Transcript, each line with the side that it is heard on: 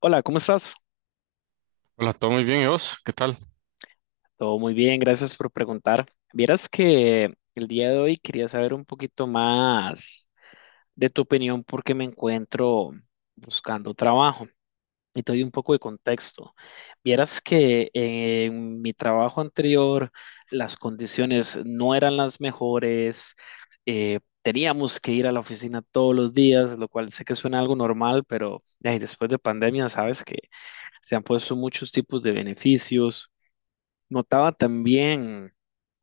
left: Hola, ¿cómo estás?
right: Hola, todo muy bien, ¿y vos? ¿Qué tal?
left: Todo muy bien, gracias por preguntar. Vieras que el día de hoy quería saber un poquito más de tu opinión porque me encuentro buscando trabajo y te doy un poco de contexto. Vieras que en mi trabajo anterior las condiciones no eran las mejores. Teníamos que ir a la oficina todos los días, lo cual sé que suena algo normal, pero ay, después de pandemia sabes que se han puesto muchos tipos de beneficios. Notaba también,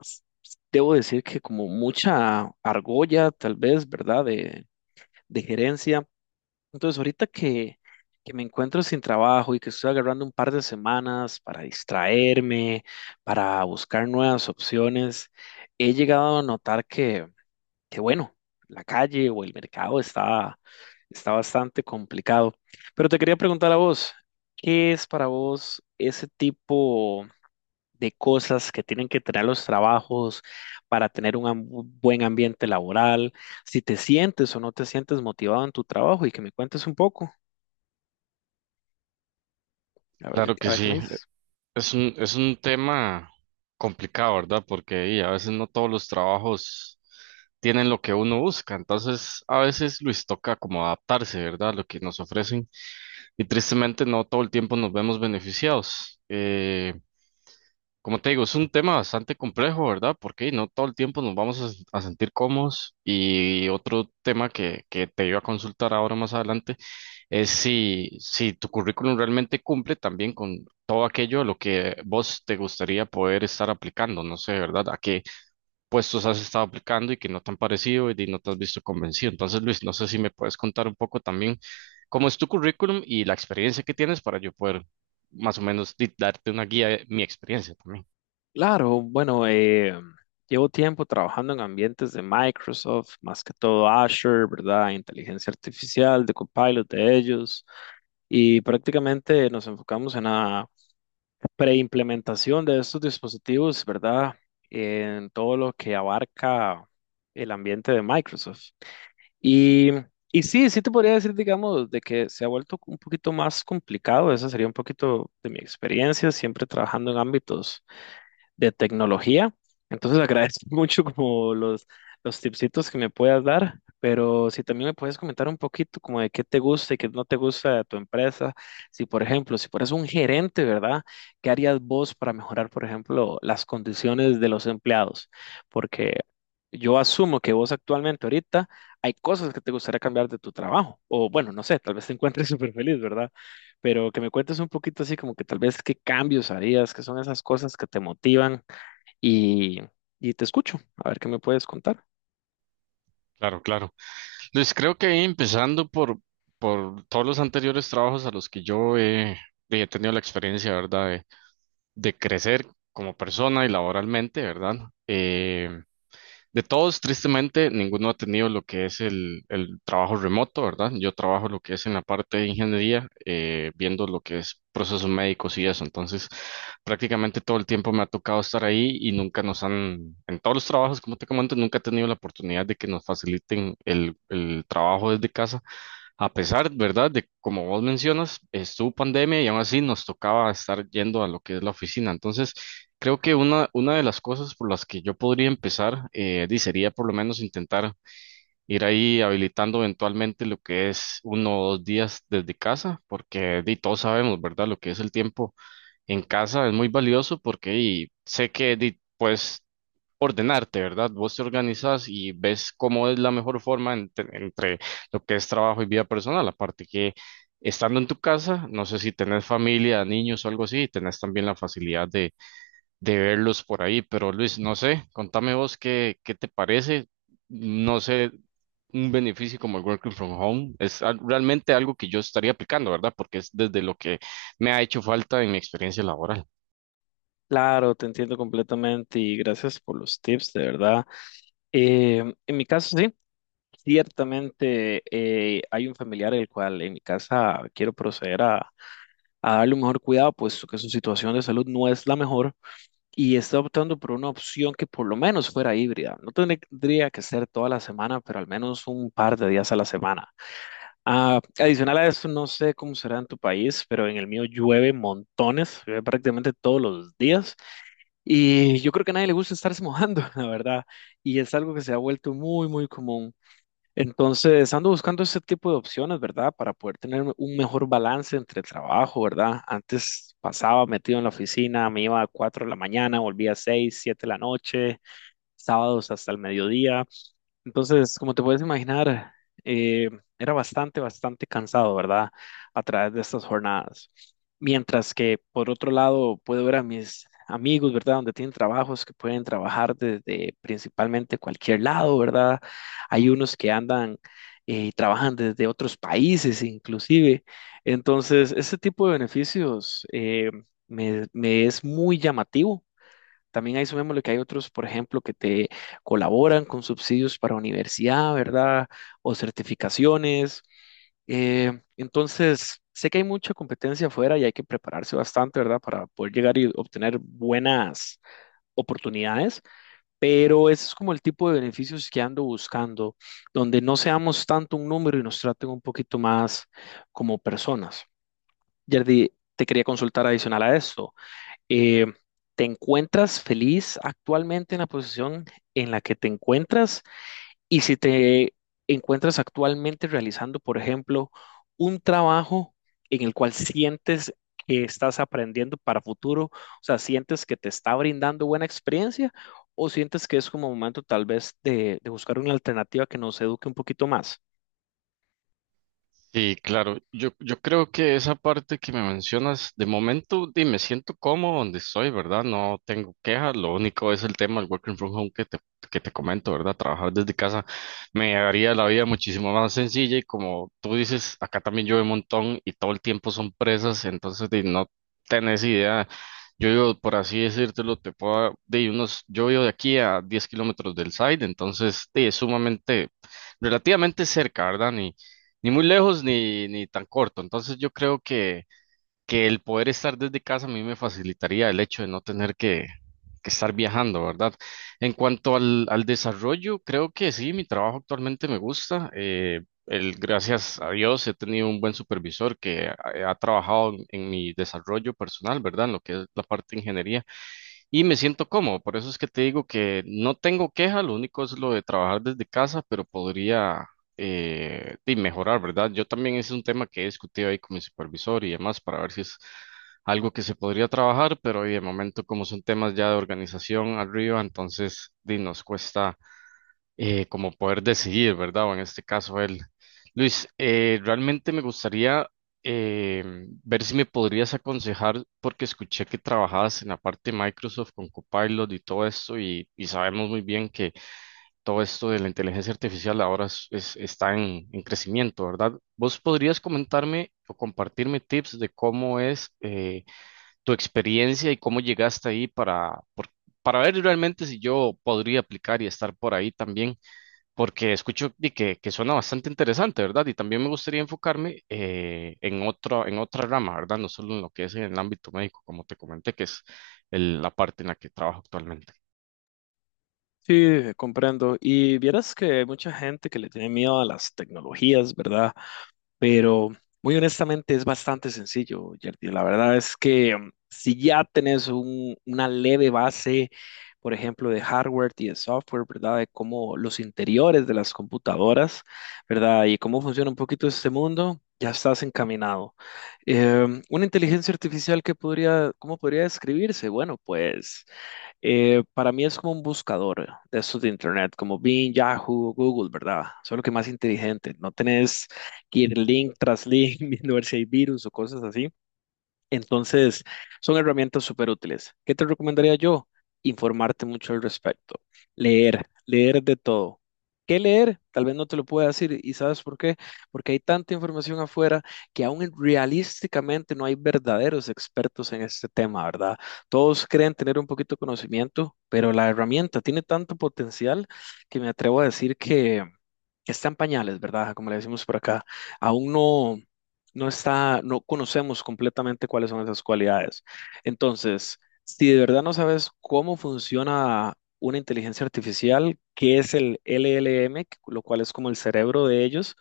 left: debo decir que como mucha argolla, tal vez, ¿verdad? De gerencia. Entonces, ahorita que me encuentro sin trabajo y que estoy agarrando un par de semanas para distraerme, para buscar nuevas opciones, he llegado a notar que bueno, la calle o el mercado está bastante complicado. Pero te quería preguntar a vos, ¿qué es para vos ese tipo de cosas que tienen que tener los trabajos para tener un buen ambiente laboral, si te sientes o no te sientes motivado en tu trabajo y que me cuentes un poco,
right: Claro
left: a
right: que
left: ver qué
right: sí,
left: me dices?
right: es un tema complicado, ¿verdad? Porque a veces no todos los trabajos tienen lo que uno busca, entonces a veces Luis toca como adaptarse, ¿verdad? A lo que nos ofrecen y tristemente no todo el tiempo nos vemos beneficiados. Como te digo, es un tema bastante complejo, ¿verdad? Porque no todo el tiempo nos vamos a sentir cómodos y otro tema que te iba a consultar ahora más adelante es si tu currículum realmente cumple también con todo aquello a lo que vos te gustaría poder estar aplicando. No sé, ¿verdad? ¿A qué puestos has estado aplicando y que no te han parecido y no te has visto convencido? Entonces, Luis, no sé si me puedes contar un poco también cómo es tu currículum y la experiencia que tienes para yo poder más o menos darte una guía de mi experiencia también.
left: Claro, bueno, llevo tiempo trabajando en ambientes de Microsoft, más que todo Azure, ¿verdad? Inteligencia artificial, de Copilot de ellos, y prácticamente nos enfocamos en preimplementación de estos dispositivos, ¿verdad? En todo lo que abarca el ambiente de Microsoft. Y, y sí, sí te podría decir, digamos, de que se ha vuelto un poquito más complicado. Esa sería un poquito de mi experiencia, siempre trabajando en ámbitos de tecnología. Entonces agradezco mucho como los tipsitos que me puedas dar, pero si también me puedes comentar un poquito como de qué te gusta y qué no te gusta de tu empresa. Si, por ejemplo, si fueras un gerente, ¿verdad? ¿Qué harías vos para mejorar, por ejemplo, las condiciones de los empleados? Porque yo asumo que vos actualmente ahorita hay cosas que te gustaría cambiar de tu trabajo. O bueno, no sé, tal vez te encuentres súper feliz, ¿verdad? Pero que me cuentes un poquito así como que tal vez qué cambios harías, qué son esas cosas que te motivan y, y te escucho, a ver qué me puedes contar.
right: Claro, claro. Luis, creo que empezando por todos los anteriores trabajos a los que yo he tenido la experiencia, ¿verdad? De crecer como persona y laboralmente, ¿verdad? Eh, de todos, tristemente, ninguno ha tenido lo que es el trabajo remoto, ¿verdad? Yo trabajo lo que es en la parte de ingeniería, viendo lo que es procesos médicos y eso. Entonces, prácticamente todo el tiempo me ha tocado estar ahí y nunca nos han, en todos los trabajos, como te comento, nunca he tenido la oportunidad de que nos faciliten el trabajo desde casa a pesar, ¿verdad?, de como vos mencionas, estuvo pandemia y aún así nos tocaba estar yendo a lo que es la oficina. Entonces, creo que una de las cosas por las que yo podría empezar, di, sería por lo menos intentar ir ahí habilitando eventualmente lo que es uno o dos días desde casa, porque di, todos sabemos, ¿verdad?, lo que es el tiempo en casa es muy valioso porque y sé que di, puedes ordenarte, ¿verdad? Vos te organizas y ves cómo es la mejor forma entre lo que es trabajo y vida personal. Aparte que estando en tu casa, no sé si tenés familia, niños o algo así, tenés también la facilidad de verlos por ahí. Pero Luis, no sé, contame vos qué te parece, no sé, un beneficio como el working from home. Es realmente algo que yo estaría aplicando, ¿verdad? Porque es desde lo que me ha hecho falta en mi experiencia laboral.
left: Claro, te entiendo completamente y gracias por los tips, de verdad. Eh, en mi caso, sí, ciertamente hay un familiar el cual en mi casa quiero proceder a darle un mejor cuidado, puesto que su situación de salud no es la mejor y está optando por una opción que por lo menos fuera híbrida. No tendría que ser toda la semana, pero al menos un par de días a la semana. Ah, adicional a eso, no sé cómo será en tu país, pero en el mío llueve montones, llueve prácticamente todos los días. Y yo creo que a nadie le gusta estarse mojando, la verdad. Y es algo que se ha vuelto muy, muy común. Entonces, ando buscando ese tipo de opciones, ¿verdad? Para poder tener un mejor balance entre el trabajo, ¿verdad? Antes pasaba metido en la oficina, me iba a 4 de la mañana, volvía a 6, 7 de la noche, sábados hasta el mediodía. Entonces, como te puedes imaginar, eh, era bastante, bastante cansado, ¿verdad? A través de estas jornadas. Mientras que, por otro lado, puedo ver a mis amigos, ¿verdad? Donde tienen trabajos que pueden trabajar desde principalmente cualquier lado, ¿verdad? Hay unos que andan y trabajan desde otros países inclusive. Entonces, ese tipo de beneficios me es muy llamativo. También ahí sumémosle que hay otros, por ejemplo, que te colaboran con subsidios para universidad, ¿verdad? O certificaciones. Entonces, sé que hay mucha competencia afuera y hay que prepararse bastante, ¿verdad? Para poder llegar y obtener buenas oportunidades, pero ese es como el tipo de beneficios que ando buscando, donde no seamos tanto un número y nos traten un poquito más como personas. Yerdy, te quería consultar adicional a esto. Eh, ¿Te encuentras feliz actualmente en la posición en la que te encuentras? Y si te encuentras actualmente realizando, por ejemplo, un trabajo en el cual sientes que estás aprendiendo para futuro, o sea, sientes que te está brindando buena experiencia o sientes que es como momento tal vez de buscar una alternativa que nos eduque un poquito más.
right: Sí, claro. Yo creo que esa parte que me mencionas, de momento, di, me siento cómodo donde estoy, ¿verdad? No tengo quejas. Lo único es el tema del working from home que te comento, ¿verdad? Trabajar desde casa me haría la vida muchísimo más sencilla y como tú dices, acá también llueve un montón y todo el tiempo son presas, entonces di, no tenés idea. Yo vivo, por así decírtelo, te puedo, de unos, yo vivo de aquí a 10 kilómetros del site, entonces di, es sumamente, relativamente cerca, ¿verdad? Ni muy lejos ni, ni tan corto. Entonces yo creo que el poder estar desde casa a mí me facilitaría el hecho de no tener que estar viajando, ¿verdad? En cuanto al desarrollo, creo que sí, mi trabajo actualmente me gusta. El, gracias a Dios he tenido un buen supervisor que ha trabajado en mi desarrollo personal, ¿verdad? En lo que es la parte de ingeniería y me siento cómodo. Por eso es que te digo que no tengo queja, lo único es lo de trabajar desde casa, pero podría mejorar, ¿verdad? Yo también es un tema que he discutido ahí con mi supervisor y demás para ver si es algo que se podría trabajar, pero y de momento como son temas ya de organización arriba, entonces di, nos cuesta como poder decidir, ¿verdad? O en este caso él. Luis, realmente me gustaría eh, ver si me podrías aconsejar, porque escuché que trabajabas en la parte de Microsoft con Copilot y todo esto, y sabemos muy bien que todo esto de la inteligencia artificial ahora está en crecimiento, ¿verdad? ¿Vos podrías comentarme o compartirme tips de cómo es tu experiencia y cómo llegaste ahí para, para ver realmente si yo podría aplicar y estar por ahí también? Porque escucho di que suena bastante interesante, ¿verdad? Y también me gustaría enfocarme en otro, en otra rama, ¿verdad? No solo en lo que es en el ámbito médico, como te comenté, que es la parte en la que trabajo actualmente.
left: Sí, comprendo. Y vieras que hay mucha gente que le tiene miedo a las tecnologías, ¿verdad? Pero muy honestamente es bastante sencillo, Yerdy. La verdad es que si ya tenés una leve base, por ejemplo, de hardware y de software, ¿verdad? De cómo los interiores de las computadoras, ¿verdad? Y cómo funciona un poquito este mundo, ya estás encaminado. Una inteligencia artificial que podría, ¿cómo podría describirse? Bueno, pues para mí es como un buscador de estos de internet, como Bing, Yahoo, Google, ¿verdad? Solo que más inteligente. No tenés ir link tras link, viendo ver si hay virus o cosas así. Entonces, son herramientas súper útiles. ¿Qué te recomendaría yo? Informarte mucho al respecto. Leer, leer de todo. ¿Qué leer? Tal vez no te lo pueda decir. ¿Y sabes por qué? Porque hay tanta información afuera que aún realísticamente no hay verdaderos expertos en este tema, ¿verdad? Todos creen tener un poquito de conocimiento, pero la herramienta tiene tanto potencial que me atrevo a decir que está en pañales, ¿verdad? Como le decimos por acá, aún no, no está, no conocemos completamente cuáles son esas cualidades. Entonces, si de verdad no sabes cómo funciona una inteligencia artificial, qué es el LLM, lo cual es como el cerebro de ellos,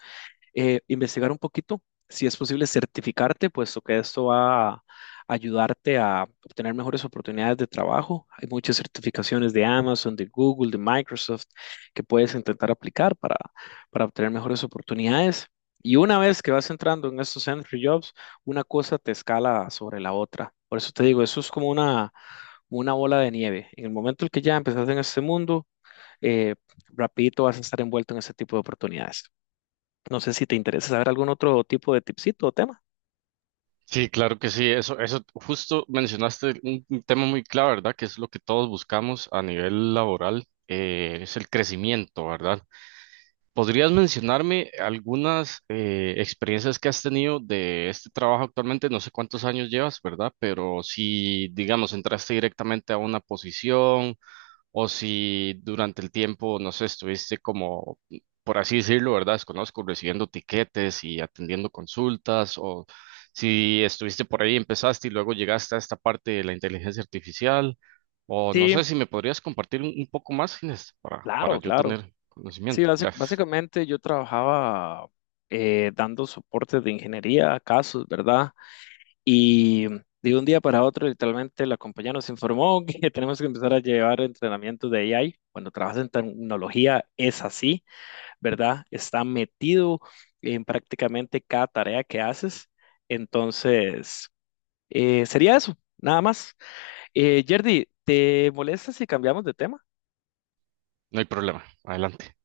left: investigar un poquito, si es posible certificarte, puesto que esto va a ayudarte a obtener mejores oportunidades de trabajo. Hay muchas certificaciones de Amazon, de Google, de Microsoft que puedes intentar aplicar para obtener mejores oportunidades. Y una vez que vas entrando en estos entry jobs, una cosa te escala sobre la otra. Por eso te digo, eso es como una bola de nieve. En el momento en que ya empezaste en este mundo, eh, rapidito vas a estar envuelto en ese tipo de oportunidades. No sé si te interesa saber algún otro tipo de tipsito o tema.
right: Sí, claro que sí, eso justo mencionaste un tema muy clave, ¿verdad? Que es lo que todos buscamos a nivel laboral, es el crecimiento, ¿verdad? ¿Podrías mencionarme algunas experiencias que has tenido de este trabajo actualmente? No sé cuántos años llevas, ¿verdad? Pero si, digamos, entraste directamente a una posición o si durante el tiempo, no sé, estuviste como, por así decirlo, ¿verdad? Desconozco, recibiendo tiquetes y atendiendo consultas o si estuviste por ahí, empezaste y luego llegaste a esta parte de la inteligencia artificial o no
left: Sí,
right: sé si me podrías compartir un poco más, Inés, para
left: claro,
right: yo
left: claro.
right: tener
left: Sí,
right: conocimiento. Gracias.
left: básicamente yo trabajaba dando soporte de ingeniería a casos, ¿verdad? Y de un día para otro, literalmente, la compañía nos informó que tenemos que empezar a llevar entrenamiento de AI. Cuando trabajas en tecnología es así, ¿verdad? Está metido en prácticamente cada tarea que haces. Entonces, sería eso, nada más. Yerdy, ¿te molesta si cambiamos de tema?
right: No hay problema. Adelante.